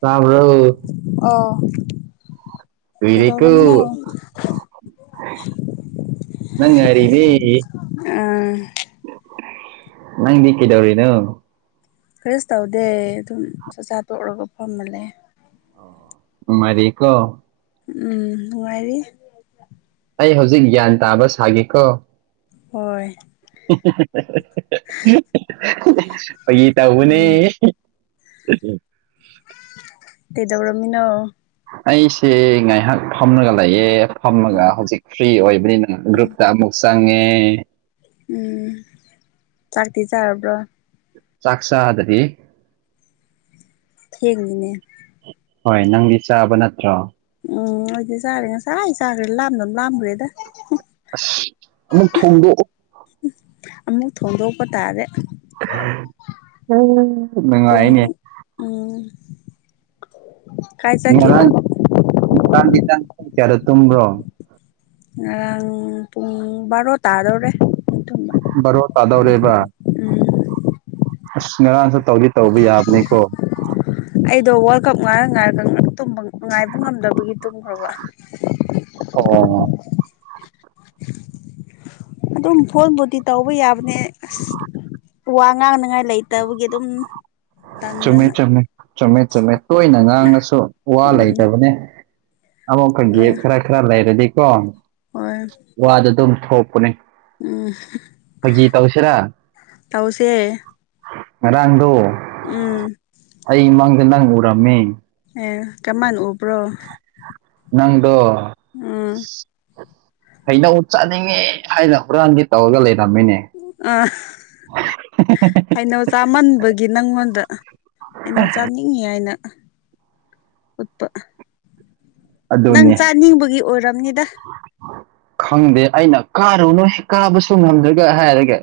ꯇꯥꯕ꯭ꯔ ꯑꯣ ꯏꯅꯦꯛꯇ ꯀꯩꯗꯧꯔꯝꯃꯤꯅꯣ ꯅꯪꯉꯔꯤꯗꯤ ꯑꯥ ꯅꯪ ꯀꯗꯧꯔꯤꯅ ꯀꯔꯤꯁꯨ ꯇꯧꯗꯦ ꯑꯗꯨꯝ ꯆꯥꯛꯆꯥ ꯇꯣꯛꯂꯒ ꯐꯝꯃꯂꯦ ꯎ ꯃꯔꯤꯀꯣ ꯎꯝ ꯋꯥꯅꯨꯡꯔꯤ ꯑꯩ ꯍꯧꯖꯤꯛ ꯒ꯭ꯌꯥꯟ ꯇꯥꯕ ꯁꯥꯒꯦꯀꯣ ꯍꯣꯏ ꯑꯩꯒꯤ ꯇ ꯍꯅꯦ ꯎꯝ ꯎꯝ ꯀꯩꯗꯧꯔꯣꯃꯤꯅꯣ ꯑꯩꯁꯦ ꯉꯥꯏꯍꯥꯛ ꯐꯝꯂꯒ ꯂꯩꯌꯦꯦ ꯐꯝꯃꯒ ꯍꯧꯖꯤꯛ ꯐ꯭ꯔꯤ ꯑꯣꯏꯕꯅꯤꯅ ꯒ꯭ꯔꯨꯞꯇ ꯑꯃꯨꯛ ꯆꯪꯉꯦ ꯎꯝ ꯆꯥꯛꯇ ꯆꯔꯕꯔꯕ꯭ꯔꯣ ꯁꯥꯁꯥ ꯑꯗꯨꯗꯤ ꯊ ꯂꯩꯅꯦ ꯍꯣꯏ ꯅꯪꯗꯤ ꯆꯥꯕ ꯅꯠꯇ꯭ꯔꯣ ꯎꯝ ꯑꯣꯏꯗꯤ ꯆꯥꯔꯦ ꯉꯁꯥꯏ ꯆꯥꯈ꯭ꯔꯦ ꯂꯥꯝꯅꯕ ꯂꯥꯝꯈ꯭ꯔꯦꯗ ꯑꯁ ꯑꯃꯨꯛ ꯊꯣꯡꯗꯣꯛꯑꯣ ꯑꯃꯨꯛ ꯊꯣꯡꯗꯣꯛꯄ ꯇꯥꯔꯦ ꯅꯉꯏꯅꯦ ꯄꯨꯡ ꯎꯝ ꯀꯥꯏ ꯆꯠꯈꯤꯕ ꯃꯔꯔꯥꯡ ꯃꯔꯔꯥꯡ ꯇ ꯆꯔ ꯇꯨꯝ꯭ꯔꯣ ꯑꯔꯨꯡ ꯔꯣ ꯇꯔꯔꯦ ꯔꯣ ꯇꯥꯗꯧꯔꯦꯕ ꯎꯝ ꯑꯁ ꯉꯔꯥꯡꯁꯨ ꯇꯧꯗꯤ ꯇꯧꯕ ꯌꯥꯕꯅꯤꯀꯣ ꯑꯩꯗꯣ ꯋꯥꯔꯜ ꯀꯞ ꯉꯥꯏꯔ ꯉꯥꯏꯔꯒ ꯉꯥꯏꯕ ꯉꯝꯗꯕꯒꯤ ꯇꯨꯝꯈ꯭ꯔꯕ ꯑꯣ ꯑꯗꯨꯝ ꯐꯣꯟꯕꯨꯗꯤꯤ ꯇꯧꯕ ꯌꯥꯕꯅꯦ ꯑꯁ ꯋꯥ ꯉꯥꯡꯅꯤꯉꯥꯏ ꯂꯩꯇꯕꯒꯤ ꯑꯗꯨꯝ ꯆꯨꯝꯃꯦ ꯇꯟꯗꯅ ꯆꯨꯝꯃꯦ ꯆꯨꯝꯃꯦ ꯆꯨꯝꯃꯦ ꯇꯣꯏꯅ ꯉꯥꯡꯉꯁꯨ ꯋꯥ ꯎꯝ ꯂꯩꯇꯕꯅꯦ ꯑꯃꯨꯛꯀ ꯒꯦꯞ ꯍꯣꯏ ꯈꯔ ꯈꯔ ꯂꯩꯔꯗꯤꯀꯣ ꯍꯣꯏ ꯋꯥꯗ ꯑꯗꯨꯝ ꯊꯣꯛꯄꯅꯦ ꯑꯣ ꯐꯥꯒꯤ ꯇꯧꯁꯤꯔꯥ ꯇꯧꯁꯦ ꯉꯔꯥꯡꯗꯣ ꯎꯝ ꯉꯔꯃꯦ ꯑꯦ ꯀꯃꯅ ꯎꯕ꯭ꯔꯣ ꯅꯪꯗꯣ ꯑ ꯀꯩꯅꯧ ꯆꯥꯅꯤꯡꯉꯦ ꯍꯥꯏꯅ ꯍꯨꯔꯥꯟꯗꯤ ꯇꯧꯔꯒ ꯂꯩ ꯑ ꯑꯩꯅꯣ ꯆꯥꯃꯟꯕ ꯒꯤ ꯅꯪꯉꯣꯟꯗ ꯀꯩꯅꯣ ꯆꯥꯅꯤꯡꯉꯤ ꯍꯥꯏꯅ ꯎꯠꯄ ꯅꯪ ꯑꯗꯨꯅꯦ ꯆꯥꯅꯤꯡꯕꯒꯤ ꯑꯣꯏꯔꯕꯅꯤꯗ ꯈꯪꯗꯦ ꯑꯩꯅ ꯀꯥꯔꯨꯅꯨ ꯀꯥꯕꯁꯨ ꯉꯝꯗ꯭ꯔꯒ ꯍꯥꯏꯔꯒꯦ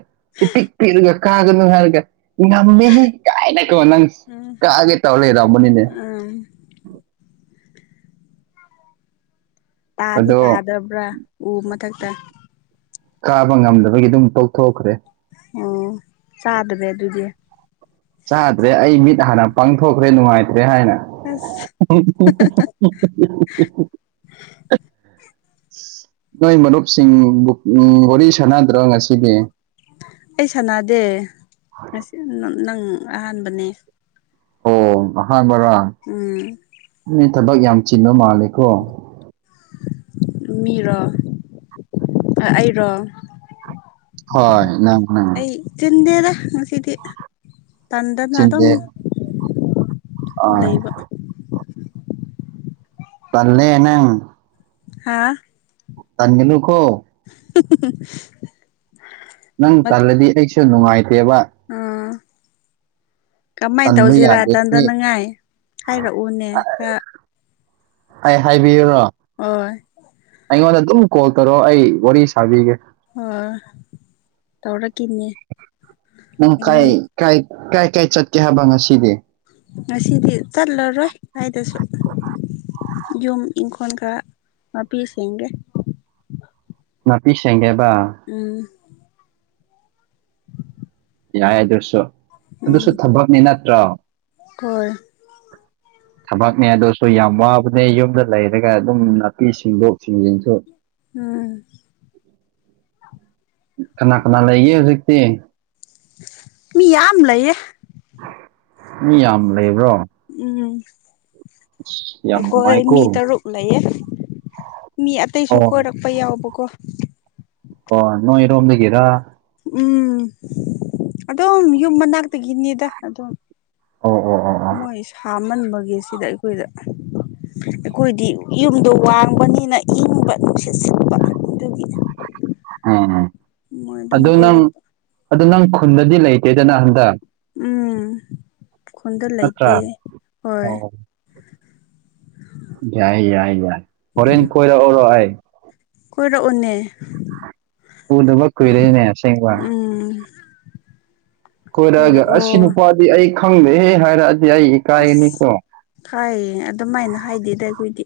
ꯇꯤꯛꯇꯤꯔꯒ ꯀꯥꯒ ꯅꯨꯉꯥꯏꯔꯒ ꯉꯝꯃꯤꯁꯤ ꯀꯥꯏꯅꯀꯣ ꯅꯪ ꯎꯝ ꯀꯛꯑꯒꯦ ꯇꯧꯔ ꯂꯩ ꯔꯎꯕꯅꯤꯅꯦ [unintelligible] ꯇꯥꯗꯤ ꯑꯗꯣ ꯇꯥꯗꯕ꯭ꯔꯥ ꯎ ꯃꯊꯛꯇ ꯀꯥꯕ ꯉꯝꯗꯕꯒꯤ ꯑꯗꯨꯝ ꯇꯧꯊꯣꯛꯈ꯭ꯔꯦ ꯑꯣ ꯆꯗꯕꯦ ꯑꯗꯨꯗꯤ ꯆꯥꯗ꯭ꯔꯦ ꯑꯩ ꯃꯤꯠ ꯍꯥꯟꯅ ꯄꯥꯡꯊꯣꯛꯈ꯭ꯔꯦ ꯅꯨꯡꯉꯥꯏꯇꯦ ꯍꯥꯏꯥꯏꯅ ꯑꯁ ꯅꯣꯏ ꯃꯔꯨꯞꯁꯤꯡ ꯋꯥꯔꯤ ꯁꯥꯟꯅꯗ꯭ꯔꯕ ꯉꯁꯤꯗꯤ ꯑꯩ ꯁꯥꯟꯅꯗꯦ ꯉ ꯅꯪ ꯑꯍꯥꯟꯕꯅꯦ ꯑꯣ ꯍꯥꯕꯔ ꯎꯝ ꯊꯕꯛ ꯌꯥꯝ ꯆꯤꯟꯟꯅꯕ ꯃꯥꯜꯂꯦꯀꯣ ꯃꯤꯔꯣ ꯑꯩꯔꯣ ꯍꯣꯏ ꯉꯪꯉꯪ ꯇꯟꯗꯦꯗꯦ ꯉꯁꯤꯗꯤ ꯇꯥꯟꯗꯅ ꯑꯗꯨ ꯑꯗꯨꯝ ꯆꯤꯟꯗꯦ ꯑꯥ ꯂꯩꯕꯥꯛ ꯄꯜꯂꯦ ꯅꯪ ꯍꯥ ꯇꯃꯤꯅꯨ ꯀꯣ [unintelligible] ꯅꯪ ꯇꯜꯂꯗꯤ ꯑꯩꯁꯨ ꯅꯨꯡꯉꯥꯏꯇꯦꯕ ꯑꯥ ꯀꯃꯥꯏꯅ ꯇꯟꯕ ꯇꯧꯁꯤꯔꯥ ꯌꯥꯗꯦ ꯍꯦ ꯇꯟꯗꯅꯉꯥꯏ ꯍꯥꯏꯔꯛꯎꯅꯦ ꯈꯔ ꯑꯩ ꯍꯥꯏꯕꯤꯌꯨꯔꯣ ꯑꯣ ꯑꯩꯉꯣꯟꯗ ꯑꯗꯨꯝ ꯀꯣꯜ ꯇꯧꯔꯣ ꯑꯩ ꯋꯥꯔꯤ ꯁꯥꯕꯤꯒꯦ ꯍ ꯇꯧꯔꯛꯈꯤꯅꯦ ꯅꯪ ꯑꯩꯉꯣꯟ ꯀꯥꯏꯥꯏ ꯀꯥꯏ ꯀꯥꯏ ꯆꯠꯀꯦ ꯍꯥꯏꯕ ꯉꯁꯤꯗꯤ ꯉꯁꯤꯗꯤ ꯆꯠꯂꯔꯣꯏ ꯍꯥꯏꯗꯁꯨ ꯌꯨꯝ ꯏ ꯈꯣꯟ ꯀ ꯍꯥꯄꯤꯤꯁꯡꯒꯦ ꯉ ꯄꯤꯁꯦꯡꯒꯦ ꯎꯝ ꯌꯥꯏ ꯑꯗꯨꯁꯨ ꯑꯗꯨꯁꯨ ꯊꯕꯛꯅꯤ ꯅꯠꯇ꯭ꯔꯣ ꯀꯜ ꯊꯕꯛꯅꯦ ꯑꯗꯨꯁꯨ ꯌꯥꯝ ꯋꯥꯕꯅꯦ ꯌꯨꯝꯗ ꯂꯩꯔꯒ ꯑꯗꯨꯝ ꯅꯥꯄꯤ ꯁꯤꯡꯗꯣꯛ ꯁꯤꯡꯖꯤꯟꯁꯨ ꯎꯝ ꯀꯅꯥ ꯀꯅꯥ ꯂꯩꯒꯦ ꯍꯧꯖꯤꯛꯇꯤ ꯃꯤ ꯌꯥꯝ ꯂꯩꯌꯦ ꯃꯤ ꯌꯥꯝ ꯂꯩꯕ꯭ꯔꯣ ꯑꯁ ꯌꯥꯝ ꯎꯝ ꯀꯣꯏ ꯅꯨꯡꯉꯥꯏꯀꯣ ꯃꯤ ꯇꯔꯨꯛ ꯂꯩꯌꯦ ꯃꯤ ꯑꯇꯩꯁꯨ ꯑꯣ ꯀꯣꯏꯔꯛꯄ ꯌꯥꯎꯕꯀꯣ ꯑꯣ ꯅꯣꯏ ꯏꯔꯣꯝ ꯂꯩꯒꯦꯔ ꯎꯝ ꯑꯗꯨꯝ ꯌꯨꯝ ꯃꯅꯥꯛꯇꯒꯤꯅꯤꯗ ꯑꯗꯨꯝ ꯑꯣ ꯑꯣ ꯑꯣ ꯑꯣ ꯑꯃꯟꯕꯒꯤ ꯁꯤꯗ ꯑꯩꯈꯣꯏꯗ ꯑꯩꯈꯣꯏꯗꯤ ꯌꯨꯝꯗꯣ ꯋꯥꯡꯕꯅꯤꯅ ꯏꯪꯕ ꯅꯨꯡꯁꯤꯠ ꯁꯤꯠꯄ ꯑꯗꯨꯒꯤ [unintelligible] ꯍ ꯃꯣꯏ ꯑꯗꯨꯝ ꯀꯣꯏꯔꯔꯕ ꯑꯗꯨꯗ ꯅꯪ ꯈꯨꯟꯗꯗꯤ ꯂꯩꯇꯦꯗꯅ ꯍꯟꯗꯛ ꯎꯝ ꯈꯨꯟꯗ ꯂꯩꯇꯦ ꯅꯠꯇ꯭ꯔꯥ ꯍꯣꯏ ꯑꯣ ꯌꯥꯏ ꯌꯥꯏ ꯌꯥꯏ ꯍꯣꯔꯦꯟ ꯀꯣꯏꯔꯛꯔꯥꯏ ꯀꯣꯏꯔꯛꯅꯦ ꯄꯨꯗꯕ ꯀꯨꯏꯔꯦꯅꯦ ꯑꯁꯦꯡꯕ ꯎꯝ ꯀꯣꯏꯔꯛꯑꯒ ꯑꯁꯤ ꯀꯣꯏꯔꯛꯑꯣ ꯅꯨꯄꯥꯗꯤ ꯑꯩ ꯈꯪꯗꯦꯍꯦ ꯍꯥꯏꯔꯛꯑꯗꯤ ꯑꯩ ꯏꯀꯥꯏꯒꯅꯤꯀꯣ ꯑꯁ ꯍꯥꯏꯌꯦ ꯑꯗꯨꯃꯥꯏꯅ ꯍꯥꯏꯗꯦꯗ ꯑꯩꯈꯣꯏꯗꯤ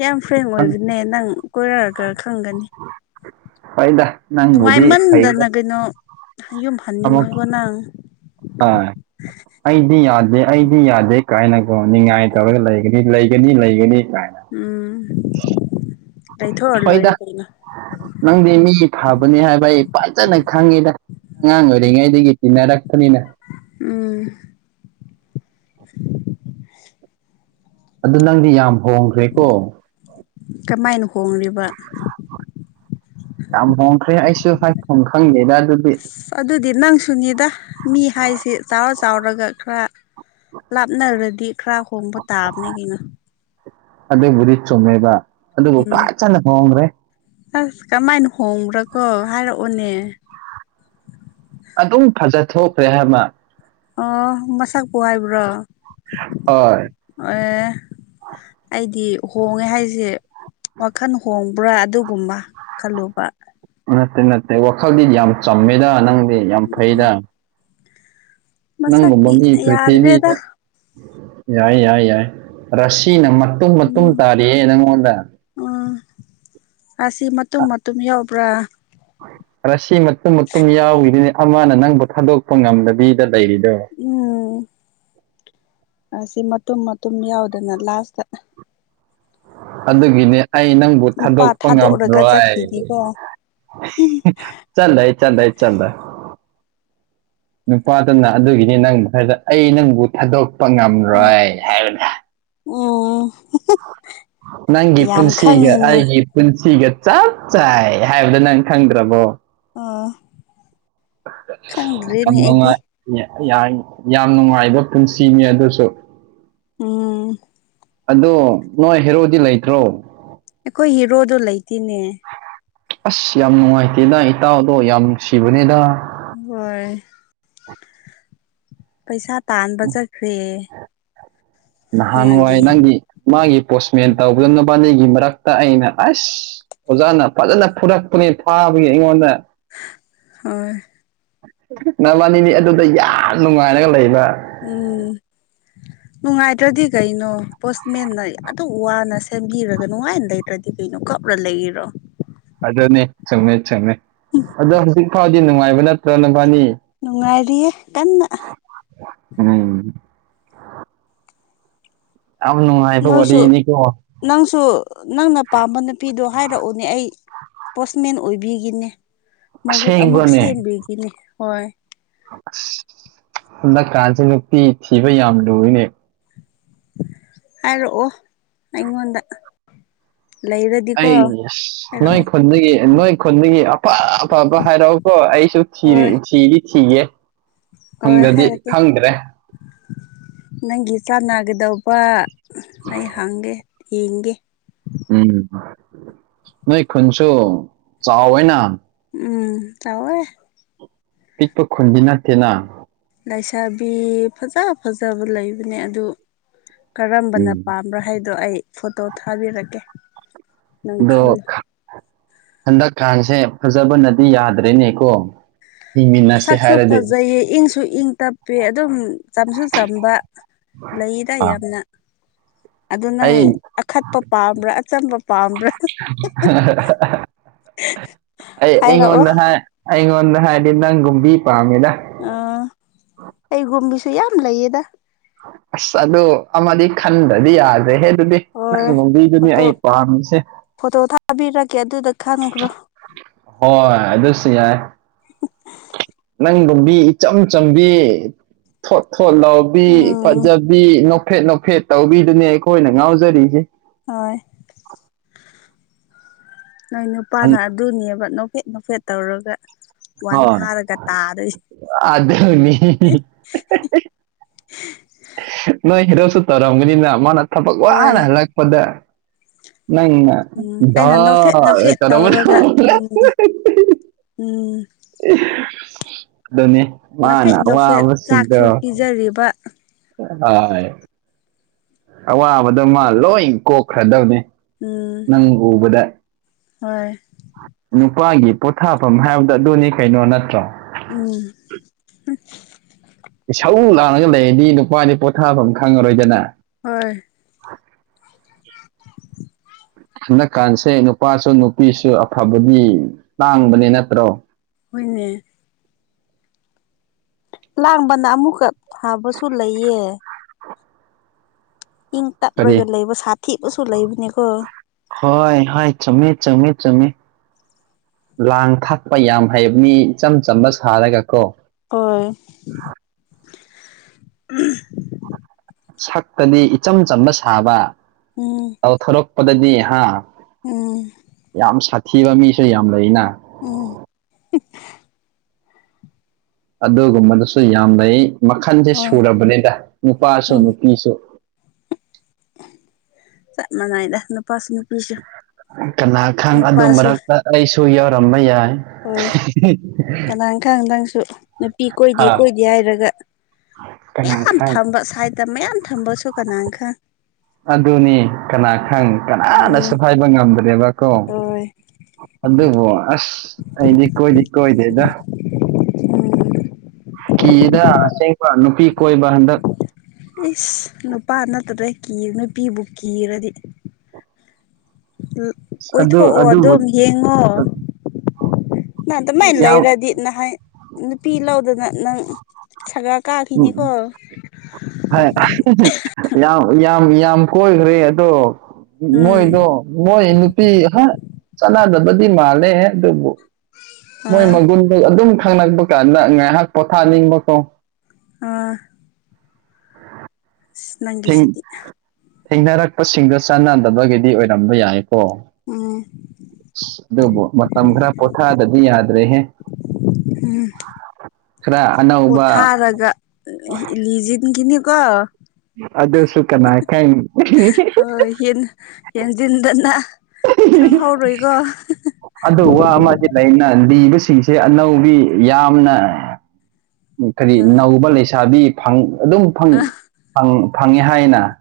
ꯌꯥꯝ ꯐ꯭ꯔꯦꯡ ꯑꯣꯏꯕꯅꯦ ꯅꯪ ꯀꯣꯏꯔꯛꯑꯒ ꯈꯪꯒꯅꯤ ꯐꯩꯗ ꯅꯪ ꯃꯗꯤ ꯐꯩꯗ ꯅꯨꯡꯉꯥꯏꯃꯟꯗꯅ ꯀꯩꯅꯣ ꯌꯨꯝ ꯑꯃꯨ ꯍꯟꯅꯤꯡꯉꯣꯏꯀꯣ ꯅꯪ ꯑ ꯌꯥꯗ ꯑꯩꯗꯤ ꯌꯥꯗꯦ ꯀꯥꯏꯅꯀꯣ ꯉꯥꯏ ꯇꯧꯔꯒ ꯂꯩꯒꯅꯤ ꯂꯩꯒꯅꯤ ꯂꯩꯒꯅꯤ ꯀꯥꯏ ꯎꯝ ꯂꯩꯊꯣꯛꯑ ꯍꯣꯏꯗ ꯂꯣꯏꯔꯦ ꯀꯩꯅꯣ ꯅꯪꯗꯤ ꯃꯤ ꯐꯕꯅꯤ ꯍꯥꯏꯕ ꯑꯩ ꯐꯖꯅ ꯈꯪꯉꯤꯗ ꯑꯉꯥꯡ ꯑꯣꯏꯔꯤꯉꯩꯗꯒꯤ ꯇꯤꯟꯅꯔꯛꯄꯅꯤꯅ ꯎꯝ ꯑꯗꯨ ꯅꯪꯗꯤ ꯌꯥꯝ ꯍꯣꯡꯈ꯭ꯔꯦꯀꯣ ꯀꯃꯥꯏꯅ ꯍꯣꯡꯕ ꯍꯥꯏ ꯈꯪꯈꯪꯗꯦꯗ ꯑꯁ ꯑꯗꯨꯗꯤ ꯅꯪ ꯁꯨꯅꯤꯗ ꯃꯤ ꯍꯥꯏꯁꯤ ꯆꯥꯎꯔ ꯆꯥꯎꯔ ꯇꯧꯔꯒ ꯈꯔ ꯂꯥꯞꯅꯔꯗꯤ ꯈꯔ ꯍꯣꯡꯕ ꯇꯥꯕꯅꯦ ꯀꯩꯅꯣ ꯑꯗ ꯎꯔꯤ ꯆꯃꯦꯕ ꯑꯗꯨꯕꯨ ꯎꯝ ꯀꯥꯏ ꯆꯅ ꯍꯉ꯭ꯔꯦ ꯑꯁ ꯀꯃꯥꯏꯅ ꯍꯣꯡꯕ꯭ꯔꯥ ꯀꯣ ꯍꯥꯏꯔꯛꯑꯣꯅꯦ ꯑꯗꯨꯝ ꯐꯖꯊꯈ꯭ꯔꯦ ꯍꯥꯏꯕ ꯑꯣ ꯃꯁꯛꯄꯨ ꯍꯥꯏꯕ꯭ꯔꯣ ꯍ ꯑꯩꯗꯤ ꯍꯣꯡꯉꯦ ꯍꯥꯏꯁꯦ ꯋꯥꯈꯜ ꯍꯣꯡꯕ꯭ꯔꯥ ꯑꯗꯨꯒꯨꯝꯕ ꯈꯜꯂꯨꯕ ꯅꯠꯇꯦ ꯅꯠꯇꯦ ꯋꯥꯈꯜꯗꯤ ꯌꯥꯝ ꯆꯝꯃꯦꯗ ꯅꯪꯗꯤ ꯌꯥꯝ ꯎꯝ ꯐꯩꯗ ꯅꯪ ꯃ ꯃꯁꯛꯇꯤ ꯃꯃꯤ ꯀ꯭ꯔꯤꯁꯤꯕꯤ ꯌꯥꯗ꯭ꯔꯦꯗ ꯌꯥꯏ ꯌꯥꯏ ꯌꯥꯏ ꯔꯁꯤꯅ ꯃꯇꯨꯝ ꯃꯇꯨꯝ ꯎꯝ ꯇꯥꯔꯤꯌꯦꯦ ꯅꯪꯉꯣꯟꯗ ꯎꯝ ꯑꯁꯤ ꯃꯇꯨꯝ ꯃꯇꯨꯝ ꯌꯥꯎꯕ꯭ꯔꯥ ꯔꯁꯤ ꯃꯇꯨꯝ ꯃꯇꯨꯝ ꯌꯥꯎꯏꯗꯨꯅꯤ ꯑꯃꯅ ꯅꯪꯕꯨ ꯊꯥꯗꯣꯛꯄ ꯉꯝꯗꯕꯤꯗ ꯂꯩꯔꯤꯗꯣ ꯎꯝ ꯑꯁꯤ ꯃꯇꯨꯝ ꯃꯇꯨꯝ ꯌꯥꯎꯗꯅ ꯂꯥꯁꯇ ꯑꯗꯨꯒꯤꯅꯤ ꯑꯩ ꯅꯪꯕꯨ ꯅꯨꯄꯥ ꯊꯥꯗꯣꯛꯄ ꯊꯥꯗꯣꯛꯔꯒ ꯉꯝꯃꯣꯏ ꯆꯠꯈꯤꯅꯤꯀꯣ ꯆꯂ ꯆꯂ ꯆꯗ ꯅꯨꯄꯥꯇꯅ ꯑꯗꯨꯒꯤꯅꯤ ꯅꯪ ꯃꯈ ꯈꯔꯗ ꯑꯩ ꯅꯪꯕꯨ ꯊꯥꯗꯣꯛ ꯆꯄ ꯎꯝ ꯉꯝꯔꯣꯏ ꯍꯥꯏꯕꯗ ꯎꯝ ꯅꯪꯒꯤ ꯌꯥꯝ ꯄꯨꯟꯁꯤꯒ ꯈꯪꯉꯤꯅꯦ ꯑꯩꯒꯤ ꯄꯨꯟꯁꯤꯒ ꯆꯞ ꯆꯥꯏ ꯍꯥꯏꯕꯗꯨꯣ ꯅꯪ ꯈꯪꯗ꯭ꯔꯕꯣ ꯑꯥ ꯀꯣꯡꯉ ꯌꯥꯝ ꯅꯨꯡꯉꯥꯏꯕ ꯄꯨꯟꯁꯤꯅꯤ ꯑꯗꯨꯁꯨ ꯎꯝ ꯑꯗꯣ ꯅꯣꯏ ꯍꯦꯔꯣꯗꯤ ꯂꯩꯇ꯭ꯔꯣ ꯑꯩꯈꯣꯏ ꯍꯤꯔꯣꯗꯣ ꯂꯩꯇꯅꯦ ꯑꯁ ꯌꯥꯝ ꯅꯨꯡꯉꯥꯏꯇꯦꯗ ꯏꯇꯥꯎꯗꯣ ꯌꯥꯝ ꯅꯨꯡꯁꯤꯕꯅꯦꯗ ꯍꯣꯏ ꯄꯩꯁꯥ ꯇꯥꯟꯕ ꯆꯠꯈ꯭ꯔꯦ ꯅꯍꯥꯟꯋꯥꯏ ꯃꯥꯗꯤ ꯅꯪꯗꯤ ꯃꯥꯒꯤ ꯄꯣꯁꯃꯦꯟ ꯇꯧꯗ ꯅꯨꯕꯥꯅꯤꯒꯤ ꯃꯔꯛꯇ ꯑꯩꯅ ꯑꯁ ꯑꯣꯖꯥꯅ ꯐꯖꯅ ꯐꯨꯔꯛꯄꯅꯦꯥ ꯏꯉꯣꯟꯗ ꯍꯣꯏ ꯅꯃꯅꯤ ꯃꯤ ꯑꯗꯨꯗ ꯌꯥꯝ ꯅꯨꯡꯉꯥꯏꯔꯒ ꯂꯩꯕ ꯎꯝ ꯅꯨꯡꯉꯥꯏꯇ꯭ꯔꯗꯤ ꯀꯩꯅꯣ ꯄꯣꯁꯃꯦꯟꯅ ꯑꯗꯨꯝ ꯋꯥꯅ ꯁꯦꯝꯕꯤꯔꯒ ꯅꯨꯡꯉꯥꯏꯅ ꯂꯩꯇ꯭ꯔꯗꯤ ꯀꯩꯅꯣ ꯀꯞꯅ ꯂꯩꯔꯣ ꯑꯗꯨꯅꯤ ꯆꯨꯝꯃꯦ ꯆꯨꯝꯃꯦ ꯑꯗꯣ ꯍꯧꯖꯤꯛ ꯐꯥꯎꯗꯤ ꯅꯨꯡꯉꯥꯏꯕ ꯅꯠꯇ꯭ꯔꯣꯅꯕꯥꯅꯤ ꯅꯨꯡꯉꯥꯏꯔꯤꯌꯦ ꯀꯟꯅ ꯑ ꯌꯥꯝ ꯅꯨꯡꯉꯥꯏꯕ ꯅꯣꯏꯁꯨ ꯋꯥꯔꯤꯅꯤꯀꯣ ꯅꯪꯁꯨ ꯅꯪꯅ ꯄꯥꯝꯕ ꯅꯨꯄꯤꯗꯣ ꯍꯥꯏꯔꯛꯎꯅꯦ ꯑꯩ ꯄꯣꯁꯃꯦꯟ ꯑꯣꯏꯕꯤꯒꯤꯅꯤ ꯃꯍꯨꯠ ꯑꯃꯨꯛ ꯁꯦꯝꯕꯤꯒꯤꯅꯤ ꯍꯣꯏ ꯍꯟꯗꯛꯀꯥꯥꯁꯦ ꯅꯨꯡꯄꯤꯤ ꯊꯤꯕ ꯌꯥꯝ ꯂꯨꯏꯅꯦ ꯍꯥꯏꯔꯛꯑꯣ ꯑꯩꯉꯣꯟꯗ ꯂꯩꯔꯗꯤꯀꯣ ꯑꯩ ꯍꯥꯏꯔꯛꯑꯣ ꯅꯣꯏ ꯈꯨꯟꯗꯒꯤ ꯅꯣꯏ ꯈꯨꯟꯗꯒꯤ ꯑꯄꯥ ꯑꯄꯥꯕ ꯍꯥꯏꯔꯛꯎꯀꯣ ꯑꯩ ꯔꯤ ꯍꯣꯏ ꯆꯤꯔꯤ ꯊꯤꯦ ꯍꯣꯏ ꯍꯥꯏꯔꯛꯀꯦ ꯅꯪꯒꯤ ꯆꯥꯟꯅꯒꯗꯧꯕ ꯑꯩ ꯍꯪꯒꯦ ꯌꯦꯡꯒꯦ ꯎꯝ ꯅꯣꯏ ꯈꯨꯟꯁꯨ ꯆꯥꯎꯋꯦꯅ ꯎꯝ ꯇꯋꯋꯦ ꯄꯤꯛꯄ ꯈꯨꯟꯗꯤ ꯅꯠꯇꯦꯅ ꯂꯩꯥꯏꯁꯥꯕꯤ ꯐꯖ ꯐꯖꯕ ꯂꯩꯕꯅꯦ ꯑꯗꯨ ꯀꯔꯝꯕꯅ ꯎꯝ ꯄꯥꯝꯕ꯭ꯔꯥ ꯍꯥꯏꯗꯣ ꯑꯩ ꯐꯣꯇꯣ ꯊꯥꯕꯤꯔꯛꯀꯦ ꯅꯪ ꯑꯗꯣ ꯈꯔ ꯍꯟꯗꯛꯀꯥꯟꯁꯦ ꯐꯖꯕꯅꯗꯤ ꯌꯥꯗ꯭ꯔꯦꯅꯦꯀꯣ ꯍꯤꯡꯃꯤꯟꯅꯁꯦ ꯁꯛꯁꯨ ꯍꯥꯏꯔꯗꯤ ꯐꯖꯩꯌꯦ ꯏꯪꯁꯨ ꯏꯪ ꯇꯞꯄꯦ ꯑꯗꯨꯝ ꯆꯝꯁꯨ ꯆꯝꯕ ꯂꯩꯗ ꯌꯥꯝꯅ ꯑꯗꯨ ꯅꯪ ꯑꯩ ꯑꯈꯠꯄ ꯄꯥꯝꯕ꯭ꯔꯥ ꯑꯆꯝꯕ ꯄꯥꯝꯕ꯭ꯔꯥ ꯑꯩ ꯍꯥꯏꯔꯛꯑꯣ ꯑꯩꯉꯣꯟꯗ ꯍꯥꯏ ꯑꯩꯉꯣꯟꯗ ꯍꯥꯏꯗꯤ ꯅꯪꯒꯨꯝꯕꯤ ꯑ ꯑꯩꯒꯨꯝꯕꯤ ꯁ ꯌꯥꯝ ꯌꯥꯝ ꯂꯩꯗ ꯑꯁ ꯑꯣ ꯑꯃꯗꯤ ꯈꯟꯗꯗꯤ ꯌꯥꯗ꯭ꯔꯦ ꯍꯦ ꯑꯗꯨꯗꯤ ꯅꯪ ꯍꯣꯏ ꯅꯨꯡꯒꯤꯗꯨꯅꯦ ꯐꯣꯇꯣ ꯑꯩ ꯄꯥꯝꯃꯤꯁꯦ ꯐꯣꯇꯣ ꯊꯥꯕꯤꯔꯛꯀꯦ ꯑꯗꯨꯗ ꯈꯟꯈ꯭ꯔꯣ ꯍꯣꯏ ꯑꯗꯨꯗꯁꯨ ꯌꯥꯏ ꯪꯒꯨꯝꯕꯤ ꯏꯆꯝ ꯆꯝꯕꯤ ꯊꯣꯠ ꯊꯣꯠ ꯂꯥꯎꯕꯤ ꯎꯝ ꯐꯖꯕꯤ ꯐꯦꯠ ꯅꯣꯐꯦꯠ ꯇꯧꯕꯤꯗꯨꯅꯦ ꯑꯩꯈꯣꯏꯅ ꯉꯥꯎꯖꯔꯤꯁꯦ ꯍꯣꯏ ꯅꯣꯏ ꯅꯨꯄꯥꯅ ꯑꯗꯨꯅꯦꯕ ꯍꯥꯐꯦꯠ ꯃꯐꯦꯠ ꯇꯧꯔꯒ ꯋꯥꯟ ꯊꯥꯔꯒ ꯇꯥꯔꯣꯏ ꯎꯃꯤ ꯅꯣꯏ ꯍꯤꯔꯞꯁꯨ ꯇꯧꯔꯝꯒꯅꯤꯅ ꯃꯥꯅ ꯊꯕꯛ ꯍꯣꯏ ꯋꯥꯅ ꯍꯜꯂꯛꯄꯗ ꯅꯪꯅ ꯎꯝ ꯑꯩꯅ ꯙꯥ ꯅꯣꯐꯦꯠ ꯅꯣꯐꯦꯠ ꯇꯧꯔꯝꯕꯗꯣ ꯇꯧꯔꯒ ꯎꯝ ꯎꯝ ꯑꯦ ꯑꯗꯨꯅꯦ ꯃꯥꯅ ꯅꯣꯐꯦꯠ ꯅꯣꯐꯦꯠ ꯋꯥꯕꯁꯤꯗ ꯆꯥꯛꯁꯨ ꯄꯤꯖꯔꯤꯕ ꯍ ꯑꯋꯥꯕꯗꯣ ꯃꯥ ꯂꯣꯏ ꯀꯣꯛꯈ꯭ꯔꯗꯕꯅꯦ ꯎꯝ ꯅꯪ ꯎꯕꯗ ꯍꯣꯏ ꯅꯨꯄꯥꯒꯤ ꯄꯣꯊꯥꯐꯝ ꯍꯥꯏꯕꯗ ꯑꯗꯨꯅꯤ ꯀꯩꯅꯣ ꯅꯠꯇ꯭ꯔꯣ ꯎꯝ ꯁꯧ ꯂꯥꯛꯉꯒ ꯂꯩꯔꯗꯤ ꯅꯨꯄꯥꯗꯤ ꯄꯣꯊꯥꯐꯝ ꯈꯪꯉꯔꯣꯏꯗꯅ ꯍꯣꯏ [unintelligible] ꯍꯟꯗꯛꯀꯥꯟꯁꯦ ꯅꯨꯄꯥꯁꯨ ꯅꯨꯄꯤꯁꯨ ꯑꯐꯕꯗꯤ ꯇꯥꯡꯕꯅꯦ ꯅꯠꯇ꯭ꯔꯣ ꯍꯃꯦ ꯂꯥꯡꯕꯅ ꯑꯃꯨꯛꯀ ꯊꯥꯕꯁꯨ ꯂꯩꯌꯦ ꯏꯪ ꯀꯔꯤ ꯇꯞꯂꯒ ꯂꯩꯕ ꯁꯥꯊꯤꯄꯁꯨ ꯂꯩꯕꯅꯦꯀꯣ ꯍꯣꯏ ꯍꯣꯏ ꯆꯪꯉ ꯆꯪꯉ ꯆꯪꯉ ꯂꯥꯡ ꯊꯥꯛꯄ ꯌꯥꯝ ꯍꯩꯕ ꯃꯤ ꯏꯆꯝ ꯆꯝꯕ ꯁꯥꯔꯒ ꯀꯣ ꯍꯣꯏ [inaudible] ꯁꯛꯇꯗꯤ ꯏꯆꯝ ꯆꯝꯕ ꯁꯥꯕ ꯎꯝ ꯇꯧꯊꯣꯔꯛꯄꯗꯗꯤ ꯍꯥ ꯎꯝ ꯊꯤꯕ ꯃꯤꯁꯨ ꯌꯥꯝ ꯂꯩꯅ ꯎꯝ ꯑꯗꯨꯒꯨꯝꯕꯗꯨꯁꯨ ꯌꯥꯝ ꯂꯩ ꯃꯈꯟꯁꯦ ꯍꯣꯏ ꯁꯨꯔꯕꯅꯤꯗ ꯅꯨꯄꯥꯁꯨ ꯎꯝ ꯅꯨꯄꯤꯁꯨ ꯆꯞ ꯃꯅꯥꯏꯗ ꯅꯨꯞ ꯀꯅꯥ ꯈꯪ ꯑꯗꯨ ꯅꯨꯄꯥꯁꯨ ꯃꯔꯛꯇ ꯑꯩꯁꯨ ꯌꯥꯎꯔꯝꯕ ꯌꯥꯏ ꯑꯟꯑꯣꯗꯤꯕꯜ ꯁꯨ ꯅꯨꯄꯤ ꯀꯣꯏꯗꯦ ꯀꯣꯏꯗꯦ ꯍꯥꯏꯔꯒ ꯀꯅꯥ ꯃꯌꯥꯝ ꯈꯪ ꯊꯝꯕ ꯁꯥꯏꯠꯇ ꯃꯌꯥꯝ ꯊꯝꯕꯁꯨ ꯀꯅꯥꯅ ꯈꯪ ꯑꯗꯨꯅꯤ ꯀꯅꯥ ꯈꯪ ꯀꯅꯥꯅ ꯎꯝ ꯁꯨ ꯍꯥꯏꯕ ꯉꯝꯗ꯭ꯔꯦꯕ ꯀꯣ ꯍꯣꯏ ꯑꯗꯨꯕꯣ ꯑꯁ ꯑꯩꯗꯤ ꯀꯣꯏꯗꯤ ꯀꯣꯏ ꯗꯦꯗ ꯎꯝ ꯀꯤꯗ ꯑꯁꯦꯡꯕ ꯅꯨꯄꯤ ꯀꯣꯏꯕ ꯍꯟꯗꯛ ꯏꯁ ꯅꯨꯄꯥ ꯅꯠꯇꯔꯦ ꯀꯤ ꯅꯨꯄꯤꯕꯨ ꯀꯤꯔꯗꯤ ꯑꯁ ꯑꯗꯨ ꯀꯣꯏꯊꯣꯛꯑꯣ ꯑꯗꯨꯕꯨ ꯑꯗꯨꯝ ꯌꯦꯡꯉꯣ ꯗꯨꯃꯥꯏꯅ ꯌꯥꯝ ꯂꯩꯔꯗꯤ ꯅꯍꯥꯟ ꯅꯨꯄꯤ ꯂꯧꯗꯅ ꯅꯪ ꯁꯒ ꯀꯥꯈꯤꯅꯤꯀꯣ ꯍꯥꯏ ꯌꯥꯝ ꯌꯥꯝ ꯌꯥꯝ ꯀꯣꯏꯈ꯭ꯔꯦ ꯑꯗꯣ ꯎꯝ ꯃꯣꯏꯗꯣ ꯃꯣꯏ ꯅꯨꯄꯤ ꯍꯥ ꯆꯥꯟꯅꯗꯕꯗꯤ ꯃꯥꯜꯂꯦꯍꯦ ꯑꯗꯨꯕꯨ ꯃꯣꯏ ꯑꯥ ꯃꯒꯨꯟꯗꯣ ꯑꯗꯨꯝ ꯈꯪꯛꯄ ꯀꯥꯟꯗ ꯉꯥꯏꯍꯥꯛ ꯄꯣꯊꯥꯅꯤꯡꯕꯀꯣ ꯑꯥ ꯑꯟꯑꯣꯗꯤꯕꯜ ꯁ ꯅꯪꯒꯤꯁꯤꯗꯤ ꯊꯦꯡꯅꯔꯛꯄꯁꯤꯡꯗ ꯆꯥꯟꯅꯗꯕꯒꯤꯗꯤ ꯑꯣꯏꯔꯝꯕ ꯌꯥꯏ ꯑꯣ ꯎꯝ ꯑꯗꯨꯕꯣ ꯃꯇꯝ ꯈ꯭ꯔ ꯄꯣꯊꯥꯗꯗꯤ ꯌꯥꯗ꯭ꯔꯦꯍꯦ ꯎꯝ ꯈꯔ ꯑꯅꯧꯕ ꯄꯣꯊꯥꯔꯒ ꯂꯤꯖꯤꯟꯒꯤꯅꯤ ꯀꫭ ꯑꯗꯨꯁꯨꯨ ꯀꯅꯥꯥ ꯀꯥꯏ ꯌꯦꯡꯁꯤꯟꯗꯅ ꯈꯪꯍꯧꯔꯣꯏꯀꯣ ꯑꯗꯨ ꯋꯥ ꯑꯃꯗꯤ ꯂꯩꯅ ꯂꯤꯕꯁꯤꯡꯁꯦ ꯑꯅꯧꯕꯤ ꯌꯥꯝꯅ ꯀꯔꯤ ꯑ ꯅꯧꯕ ꯂꯩꯁꯥꯕꯤ ꯐꯪ ꯑꯗꯨꯝ ꯐꯪ ꯐꯪꯉꯦ ꯍꯥꯏꯅ